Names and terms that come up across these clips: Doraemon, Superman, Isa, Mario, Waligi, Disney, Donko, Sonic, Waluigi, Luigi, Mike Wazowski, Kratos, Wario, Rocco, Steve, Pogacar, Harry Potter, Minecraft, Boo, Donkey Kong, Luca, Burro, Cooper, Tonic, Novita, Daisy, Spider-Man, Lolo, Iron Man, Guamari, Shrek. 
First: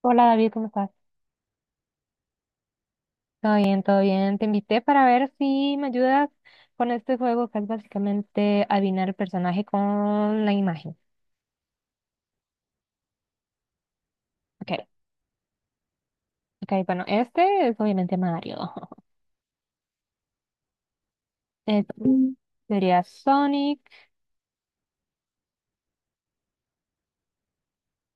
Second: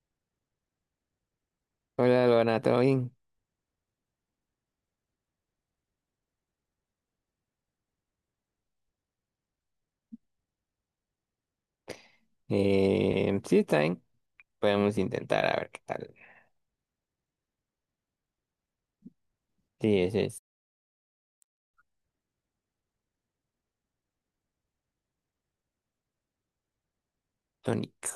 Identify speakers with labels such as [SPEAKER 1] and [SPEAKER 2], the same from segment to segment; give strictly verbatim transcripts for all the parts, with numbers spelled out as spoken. [SPEAKER 1] Hola David, ¿cómo estás?
[SPEAKER 2] Hola, Luana, ¿todo bien?
[SPEAKER 1] Todo bien, todo bien. Te invité para ver si me ayudas con este juego que es básicamente adivinar el personaje con la imagen.
[SPEAKER 2] Eh, sí, está bien.
[SPEAKER 1] Ok,
[SPEAKER 2] Podemos intentar a ver qué tal.
[SPEAKER 1] ok, bueno, este es obviamente Mario.
[SPEAKER 2] Sí, ese es
[SPEAKER 1] Este Mm. sería Sonic.
[SPEAKER 2] Tonic.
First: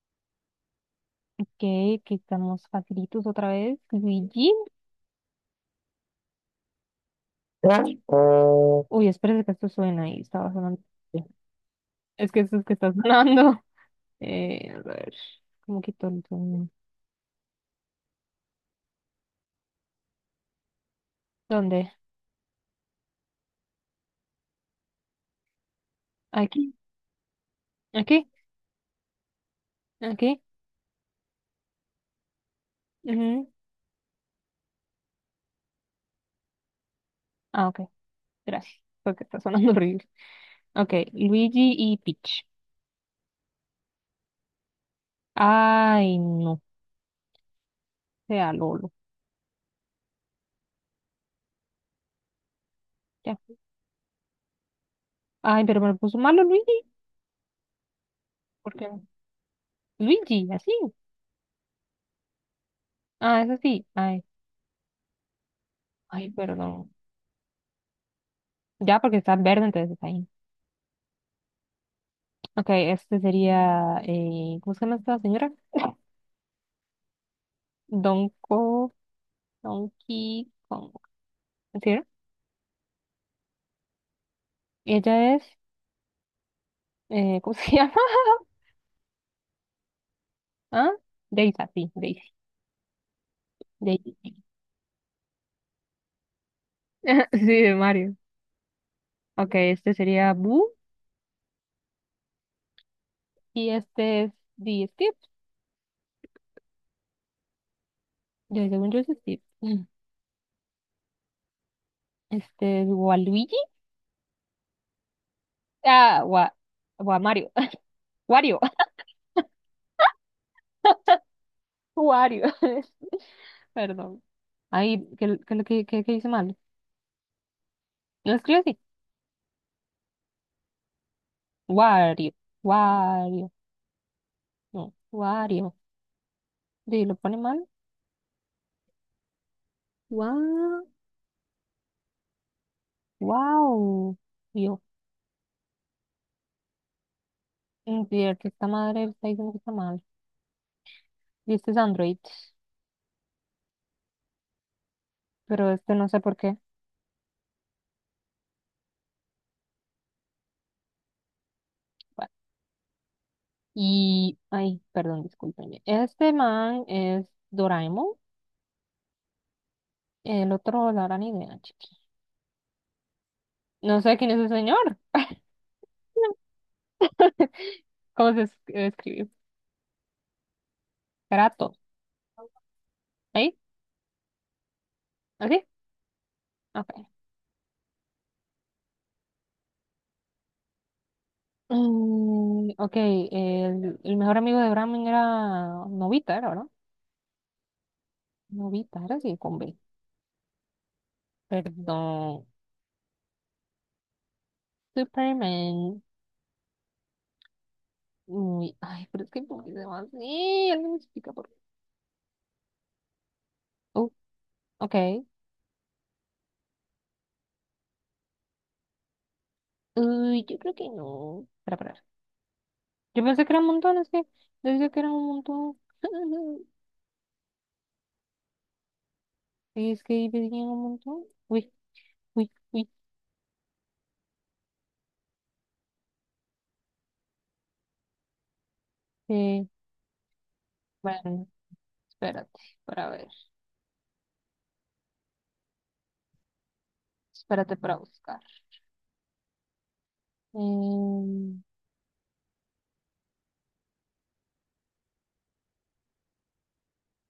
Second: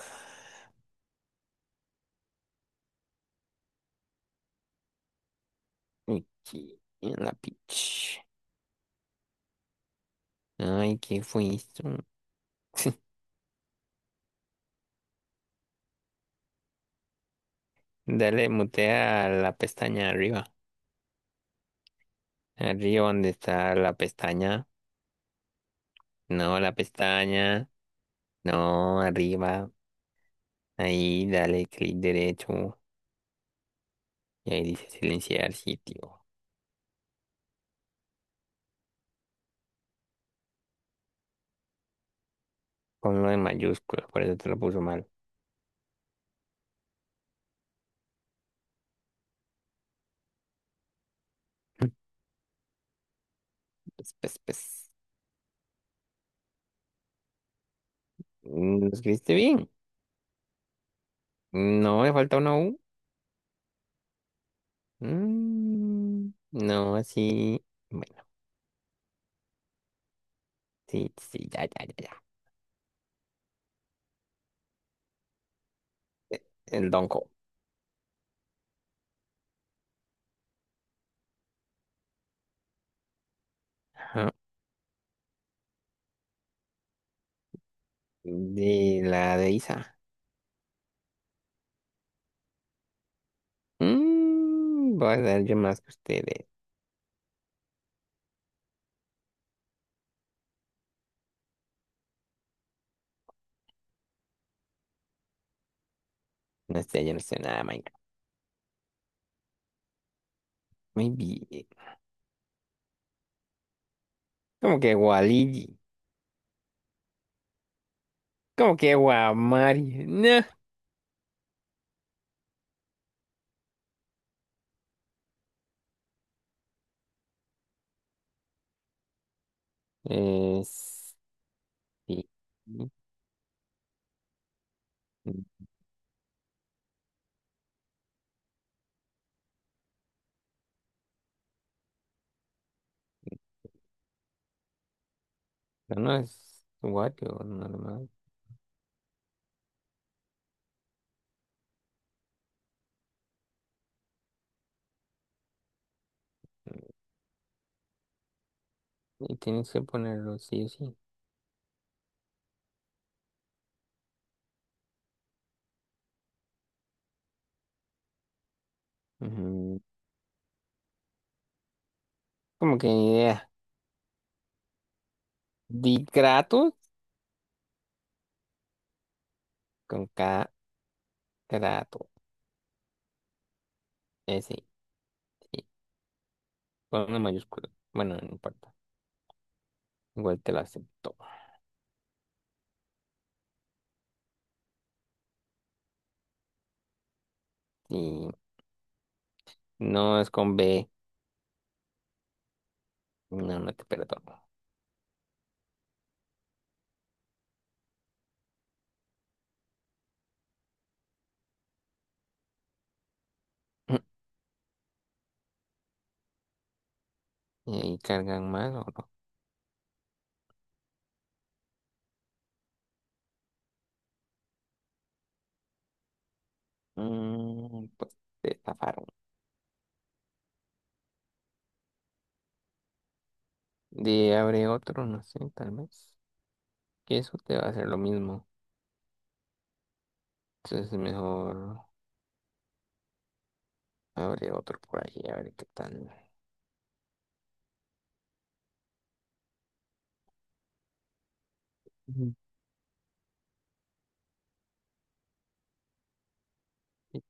[SPEAKER 1] Ok, que estamos facilitos otra vez. Luigi.
[SPEAKER 2] Aquí, en la pitch.
[SPEAKER 1] Uy, espérate que esto suena ahí, estaba sonando.
[SPEAKER 2] Ay, ¿qué fue esto?
[SPEAKER 1] Es que esto es que está sonando. Eh, a ver, ¿cómo quito el sonido?
[SPEAKER 2] Dale, mutea a la pestaña arriba.
[SPEAKER 1] ¿Dónde?
[SPEAKER 2] Arriba donde está la pestaña. No,
[SPEAKER 1] Aquí,
[SPEAKER 2] la pestaña.
[SPEAKER 1] aquí,
[SPEAKER 2] No, arriba.
[SPEAKER 1] aquí.
[SPEAKER 2] Ahí, dale clic derecho.
[SPEAKER 1] Ujú.
[SPEAKER 2] Y ahí dice silenciar sitio.
[SPEAKER 1] Ah, ok. Gracias, porque está sonando horrible. Ok, Luigi y Peach.
[SPEAKER 2] Ponlo en mayúsculas, por eso te lo puso mal.
[SPEAKER 1] Ay, no, sea Lolo. Ya.
[SPEAKER 2] Pues, pues, pues.
[SPEAKER 1] Ay, pero me puso malo Luigi. ¿Por qué?
[SPEAKER 2] ¿Lo escribiste bien?
[SPEAKER 1] Luigi, así.
[SPEAKER 2] No, me falta una U.
[SPEAKER 1] Ah, es así. Ay, ay,
[SPEAKER 2] Mm,
[SPEAKER 1] perdón.
[SPEAKER 2] no, sí. Bueno,
[SPEAKER 1] Ya, porque está verde, entonces está ahí.
[SPEAKER 2] sí, sí, ya, ya, ya, ya.
[SPEAKER 1] Ok, este sería. Eh, ¿cómo se llama esta señora?
[SPEAKER 2] El Donko.
[SPEAKER 1] Donko, Donkey Kong. ¿Sí, no?
[SPEAKER 2] Ajá.
[SPEAKER 1] Ella es. Eh, ¿cómo se llama?
[SPEAKER 2] De la de Isa.
[SPEAKER 1] ¿Ah? Daisy, sí, Daisy. Daisy.
[SPEAKER 2] Mm, voy a dar yo más que ustedes.
[SPEAKER 1] Sí, de Mario. Ok, este sería Boo. Y este es de Steve.
[SPEAKER 2] No sé, yo no sé nada, de Minecraft.
[SPEAKER 1] Yo, según yo es Steve. Mm.
[SPEAKER 2] Muy bien.
[SPEAKER 1] Este es Waluigi.
[SPEAKER 2] Como que Waligi.
[SPEAKER 1] Ah, Wa, Wa Mario. Wario.
[SPEAKER 2] Como que Guamari. No.
[SPEAKER 1] Wario. Perdón. Ahí, ¿qué, qué, lo que qué, qué hice mal? Lo escribo así.
[SPEAKER 2] Es. Sí.
[SPEAKER 1] Wario.
[SPEAKER 2] No,
[SPEAKER 1] Wario. No, Wario. Sí, lo pone mal. Wow. Wow. Yo.
[SPEAKER 2] no es Wario normal.
[SPEAKER 1] Cierto, esta madre está diciendo que está mal. Y este es Android. Pero este no sé por qué.
[SPEAKER 2] Y tienes que ponerlo sí o sí.
[SPEAKER 1] Y, ay, perdón, discúlpenme. Este man es Doraemon,
[SPEAKER 2] Ujú.
[SPEAKER 1] el otro la gran idea, chiqui.
[SPEAKER 2] Como que ni idea.
[SPEAKER 1] No sé quién es el señor.
[SPEAKER 2] Di Kratos
[SPEAKER 1] ¿Cómo se es- escribe?
[SPEAKER 2] con ka.
[SPEAKER 1] Kratos.
[SPEAKER 2] Trato.
[SPEAKER 1] ¿Ahí?
[SPEAKER 2] Eh, sí,
[SPEAKER 1] ¿Así?
[SPEAKER 2] sí. Con
[SPEAKER 1] Ok.
[SPEAKER 2] una mayúscula. Bueno, no importa. Igual te lo acepto.
[SPEAKER 1] Mm, ok, el, el mejor amigo de Doraemon era Novita, era, ¿no?
[SPEAKER 2] Si
[SPEAKER 1] Novita, era así, con B.
[SPEAKER 2] no es con be,
[SPEAKER 1] Perdón.
[SPEAKER 2] no, no te perdono.
[SPEAKER 1] Superman. Uy, ay, pero es que ¿por qué se llama así? Alguien me explica por qué. Uh, ok.
[SPEAKER 2] ¿Y ahí cargan mal o no?
[SPEAKER 1] Uy, yo creo que no. Espera, espera. Yo pensé que era un montón, es que decía que era un montón.
[SPEAKER 2] Mm, pues te zafaron.
[SPEAKER 1] Y es que ahí decía un montón. Uy, uy, uy.
[SPEAKER 2] De abre otro, no sé, tal vez. Que eso te va a hacer lo mismo.
[SPEAKER 1] Eh,
[SPEAKER 2] Entonces es
[SPEAKER 1] bueno,
[SPEAKER 2] mejor
[SPEAKER 1] espérate para ver.
[SPEAKER 2] abre otro por ahí, a ver qué tal.
[SPEAKER 1] Espérate para buscar. Em,
[SPEAKER 2] Ujú. Sí,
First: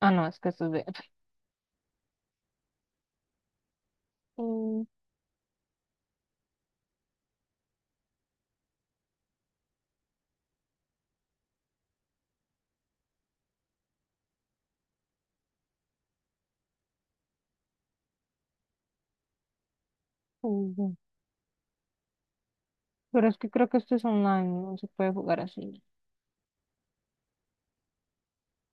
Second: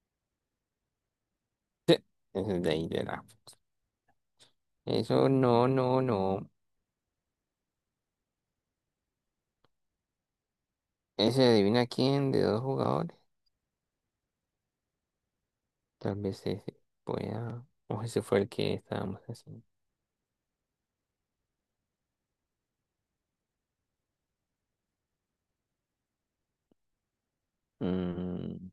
[SPEAKER 1] ah, no, es que esto es de...
[SPEAKER 2] ese es de ahí de la.
[SPEAKER 1] Mm,
[SPEAKER 2] Eso no, no, no. Ese adivina quién de dos jugadores. Tal vez ese pueda. O ese fue el que estábamos haciendo.
[SPEAKER 1] ujú. Pero es que creo que esto es online, no se puede jugar así.
[SPEAKER 2] Mm,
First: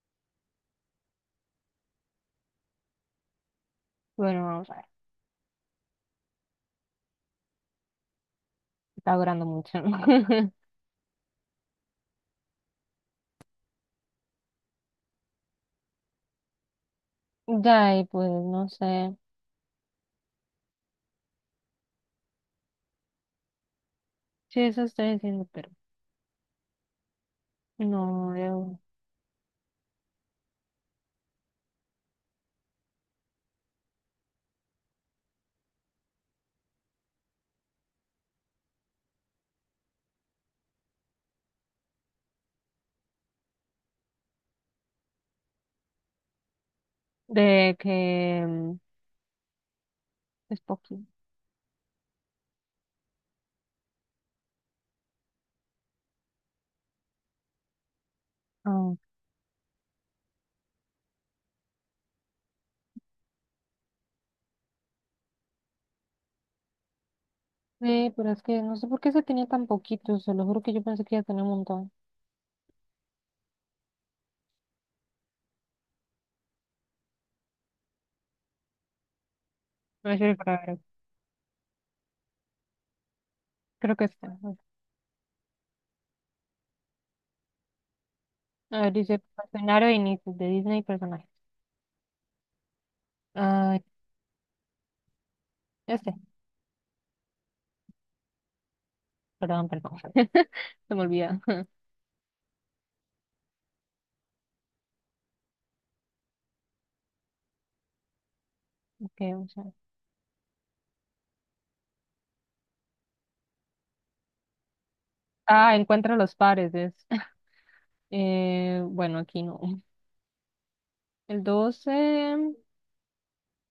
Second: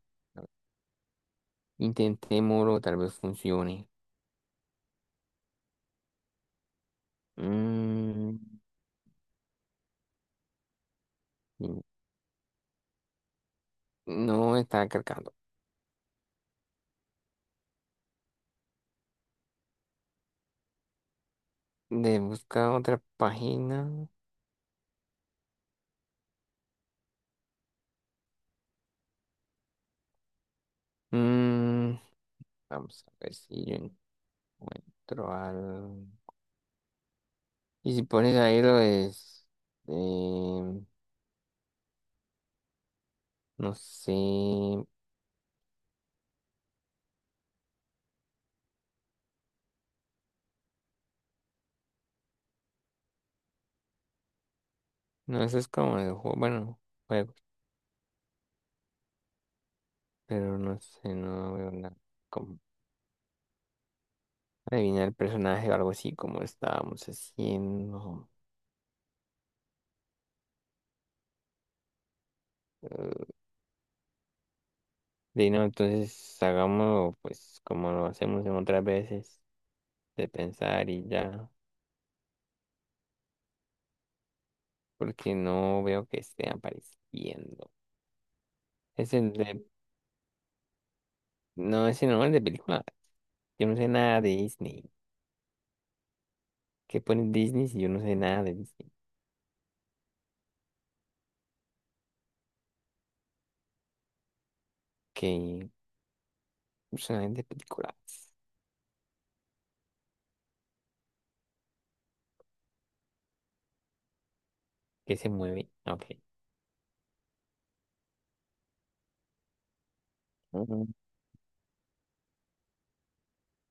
[SPEAKER 2] Intentémoslo, tal vez funcione.
[SPEAKER 1] Bueno, vamos a ver.
[SPEAKER 2] Mm,
[SPEAKER 1] Está durando mucho.
[SPEAKER 2] mm, no está cargando.
[SPEAKER 1] Ya, y pues no sé.
[SPEAKER 2] De buscar otra página.
[SPEAKER 1] Sí, eso estoy diciendo, pero no veo.
[SPEAKER 2] Mm, Vamos a ver si yo encuentro algo. Y si pones ahí lo es. eh, no sé.
[SPEAKER 1] De que mm, es poquito.
[SPEAKER 2] No, eso es como el juego. Bueno, juegos. Pero no sé, no veo nada. Adivinar el personaje o algo así como estábamos
[SPEAKER 1] Sí,
[SPEAKER 2] haciendo.
[SPEAKER 1] pero es que no sé por qué se tenía tan poquito, se lo juro que yo pensé que iba a tener un montón.
[SPEAKER 2] eh, de no, entonces hagámoslo pues como lo hacemos en otras veces,
[SPEAKER 1] A
[SPEAKER 2] de
[SPEAKER 1] ver, para ver,
[SPEAKER 2] pensar y ya,
[SPEAKER 1] creo que está.
[SPEAKER 2] porque no veo que esté apareciendo.
[SPEAKER 1] A ver,
[SPEAKER 2] Es
[SPEAKER 1] dice
[SPEAKER 2] el de,
[SPEAKER 1] escenario de inicio de Disney y personajes.
[SPEAKER 2] no, ese no, el de película. Yo no
[SPEAKER 1] Ah,
[SPEAKER 2] sé nada de Disney.
[SPEAKER 1] este,
[SPEAKER 2] ¿Qué pone Disney si yo no sé nada de Disney?
[SPEAKER 1] perdón, perdón, se me olvida.
[SPEAKER 2] Que personajes de películas.
[SPEAKER 1] Okay, vamos a ver.
[SPEAKER 2] ¿Que se mueve?
[SPEAKER 1] Ah,
[SPEAKER 2] Ok.
[SPEAKER 1] encuentra los pares, es. Eh, bueno, aquí no.
[SPEAKER 2] Ujú.
[SPEAKER 1] El doce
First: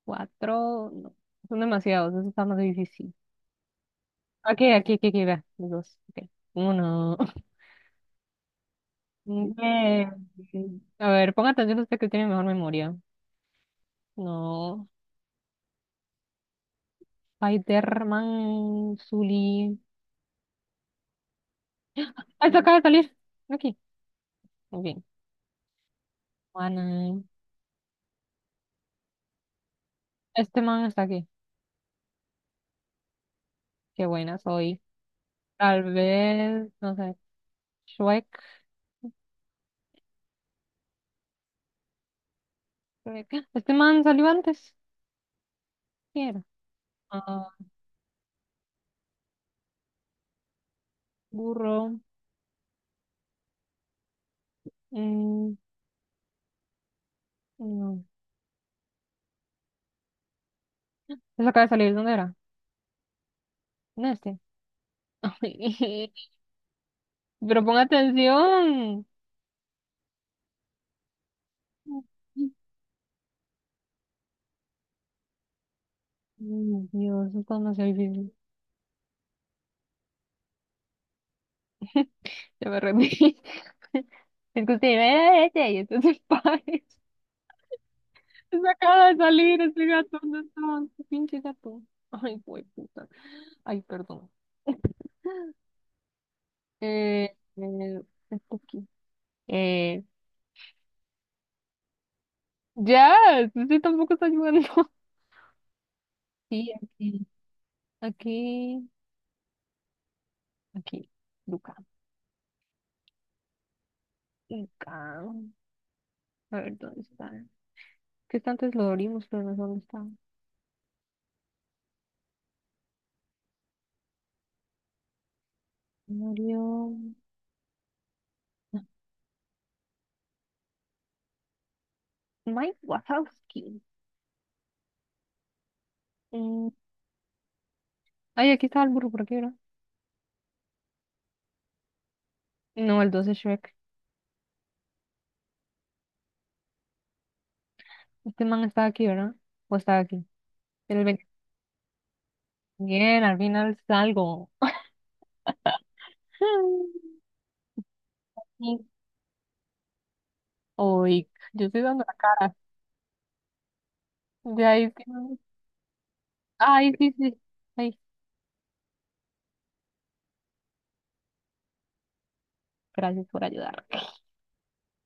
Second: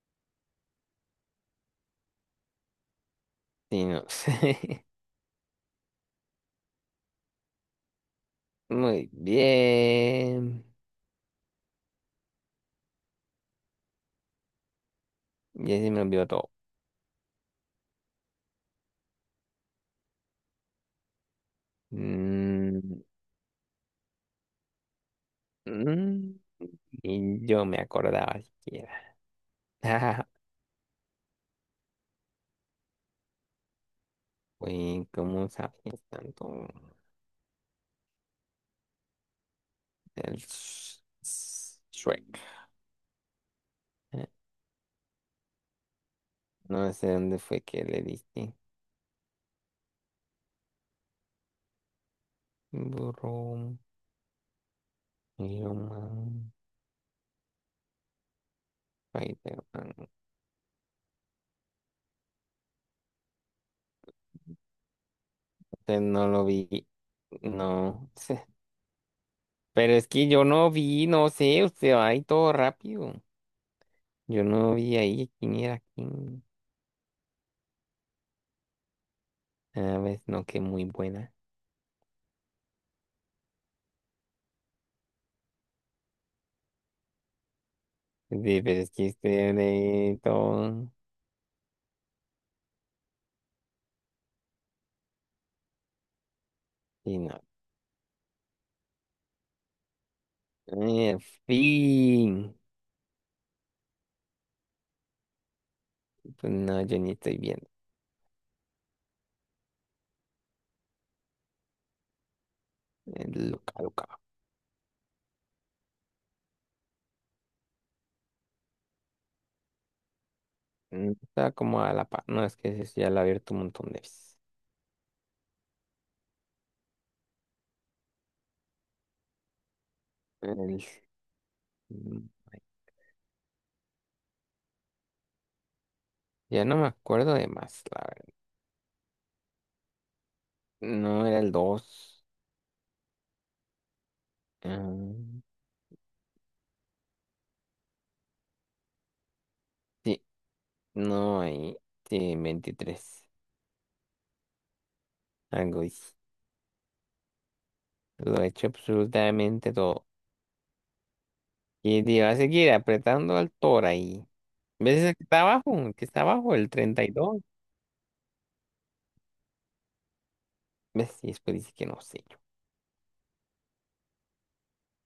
[SPEAKER 1] cuatro no, son demasiados, eso está más difícil.
[SPEAKER 2] Sí, no
[SPEAKER 1] Aquí,
[SPEAKER 2] sé.
[SPEAKER 1] aquí, aquí, aquí, vea, los dos. Okay. Uno.
[SPEAKER 2] Muy
[SPEAKER 1] Eh,
[SPEAKER 2] bien.
[SPEAKER 1] a ver, ponga atención usted que tiene mejor memoria. No.
[SPEAKER 2] Ya se me olvidó todo.
[SPEAKER 1] Spider-Man, Zully. ¡Ay, se acaba de
[SPEAKER 2] Mm,
[SPEAKER 1] salir! Aquí. Muy bien.
[SPEAKER 2] mm,
[SPEAKER 1] Juana.
[SPEAKER 2] Ni yo me acordaba siquiera. Ah,
[SPEAKER 1] Este man está aquí. Qué buena soy.
[SPEAKER 2] güey, ¿cómo
[SPEAKER 1] Tal
[SPEAKER 2] sabes tanto
[SPEAKER 1] vez, no sé. Shrek.
[SPEAKER 2] del Sh- Sh- Shrek?
[SPEAKER 1] Shrek. Este man
[SPEAKER 2] Eh,
[SPEAKER 1] salió antes. ¿Quién era?
[SPEAKER 2] No sé dónde
[SPEAKER 1] Ah,
[SPEAKER 2] fue que le diste.
[SPEAKER 1] burro.
[SPEAKER 2] Burro,
[SPEAKER 1] Mm,
[SPEAKER 2] Iron Man,
[SPEAKER 1] no.
[SPEAKER 2] Spider-Man.
[SPEAKER 1] Se acaba de salir. ¿Dónde era? En este.
[SPEAKER 2] Usted no lo vi.
[SPEAKER 1] Pero pon
[SPEAKER 2] No sé.
[SPEAKER 1] atención.
[SPEAKER 2] Pero es que yo no vi, no sé, usted va ahí todo rápido. Yo no vi ahí quién era quién.
[SPEAKER 1] Mm, Dios, esto es demasiado difícil.
[SPEAKER 2] A ver, no, que muy buena.
[SPEAKER 1] Ya me rendí. Es que usted ve y entonces pares. Se
[SPEAKER 2] Sí, pero es
[SPEAKER 1] acaba
[SPEAKER 2] que
[SPEAKER 1] de
[SPEAKER 2] usted
[SPEAKER 1] salir ese gato,
[SPEAKER 2] de
[SPEAKER 1] ¿dónde estaba?
[SPEAKER 2] todo.
[SPEAKER 1] Ese pinche gato. Ay, güey, puta. Ay, perdón.
[SPEAKER 2] Y
[SPEAKER 1] Eh,
[SPEAKER 2] no.
[SPEAKER 1] eh, Está aquí. Eh,
[SPEAKER 2] En fin.
[SPEAKER 1] ya, sí, sí, tampoco está ayudando.
[SPEAKER 2] Pues
[SPEAKER 1] Sí,
[SPEAKER 2] no, yo ni
[SPEAKER 1] aquí,
[SPEAKER 2] estoy viendo.
[SPEAKER 1] aquí, aquí. Luca,
[SPEAKER 2] Eh, Luca, Luca.
[SPEAKER 1] Luca. A ver, ¿dónde está? Que está antes lo abrimos, pero no sé dónde está.
[SPEAKER 2] Mm, Está como a la par. No, es que ese sí ya la he abierto un montón de veces.
[SPEAKER 1] Murió.
[SPEAKER 2] El- mm,
[SPEAKER 1] Mike Wazowski.
[SPEAKER 2] Ya
[SPEAKER 1] Mm,
[SPEAKER 2] no me acuerdo de más, la verdad.
[SPEAKER 1] Ay, aquí estaba el burro, ¿por qué era?
[SPEAKER 2] No era el dos.
[SPEAKER 1] No, el doce Shrek. Este man estaba aquí, ¿verdad? ¿O estaba
[SPEAKER 2] Sí,
[SPEAKER 1] aquí? El
[SPEAKER 2] no hay. Sí,
[SPEAKER 1] Bien,
[SPEAKER 2] veintitrés.
[SPEAKER 1] al final salgo.
[SPEAKER 2] Algo hice. Lo he hecho
[SPEAKER 1] Mm.
[SPEAKER 2] absolutamente todo.
[SPEAKER 1] Oy, yo estoy
[SPEAKER 2] Y
[SPEAKER 1] dando la
[SPEAKER 2] te va a
[SPEAKER 1] cara.
[SPEAKER 2] seguir apretando al toro ahí.
[SPEAKER 1] De ahí. Sí
[SPEAKER 2] ¿Ves el que
[SPEAKER 1] no-
[SPEAKER 2] está abajo? El que está abajo, el
[SPEAKER 1] Ay,
[SPEAKER 2] treinta y
[SPEAKER 1] sí,
[SPEAKER 2] dos
[SPEAKER 1] sí. Ay,
[SPEAKER 2] ¿Ves? Y después dice que no sé yo.
[SPEAKER 1] gracias por ayudar.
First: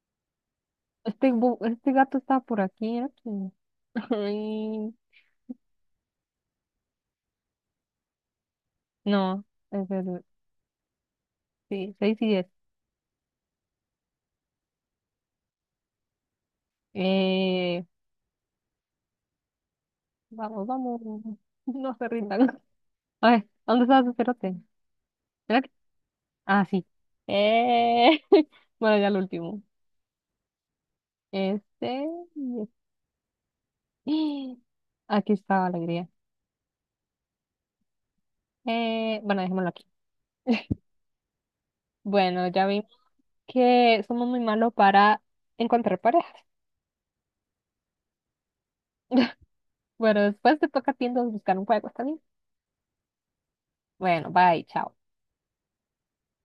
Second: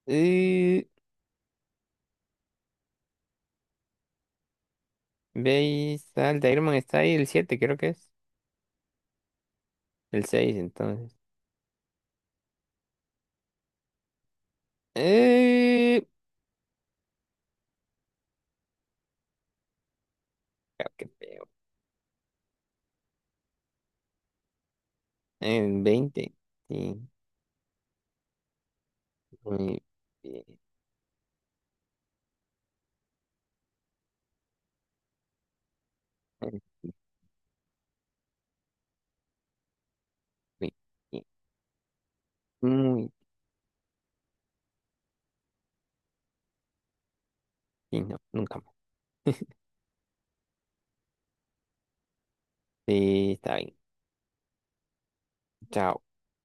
[SPEAKER 2] Eh,
[SPEAKER 1] Este, bu- este gato está por aquí, ¿eh? Sí. Ay,
[SPEAKER 2] Ve ahí está de Iron Man, está ahí el siete creo que es.
[SPEAKER 1] no, es el,
[SPEAKER 2] El seis entonces.
[SPEAKER 1] sí, seis y diez.
[SPEAKER 2] Eh,
[SPEAKER 1] Eh, Vamos,
[SPEAKER 2] ah,
[SPEAKER 1] vamos.
[SPEAKER 2] qué feo.
[SPEAKER 1] No se rindan. A ver, ¿dónde está su cerote? ¿Será que-
[SPEAKER 2] En veinte.
[SPEAKER 1] Ah, sí.
[SPEAKER 2] Sí,
[SPEAKER 1] Eh, bueno, ya lo último.
[SPEAKER 2] muy bien.
[SPEAKER 1] Este, y este. Aquí está la alegría.
[SPEAKER 2] Muy
[SPEAKER 1] Eh, bueno, dejémoslo aquí.
[SPEAKER 2] bien.
[SPEAKER 1] Bueno, ya vimos
[SPEAKER 2] Muy
[SPEAKER 1] que somos muy malos para encontrar parejas.
[SPEAKER 2] bien. No, nunca más.
[SPEAKER 1] Bueno, después te toca a ti entonces buscar un juego, ¿está bien?
[SPEAKER 2] Sí, está bien.
[SPEAKER 1] Bueno, bye, chao.
[SPEAKER 2] Chao.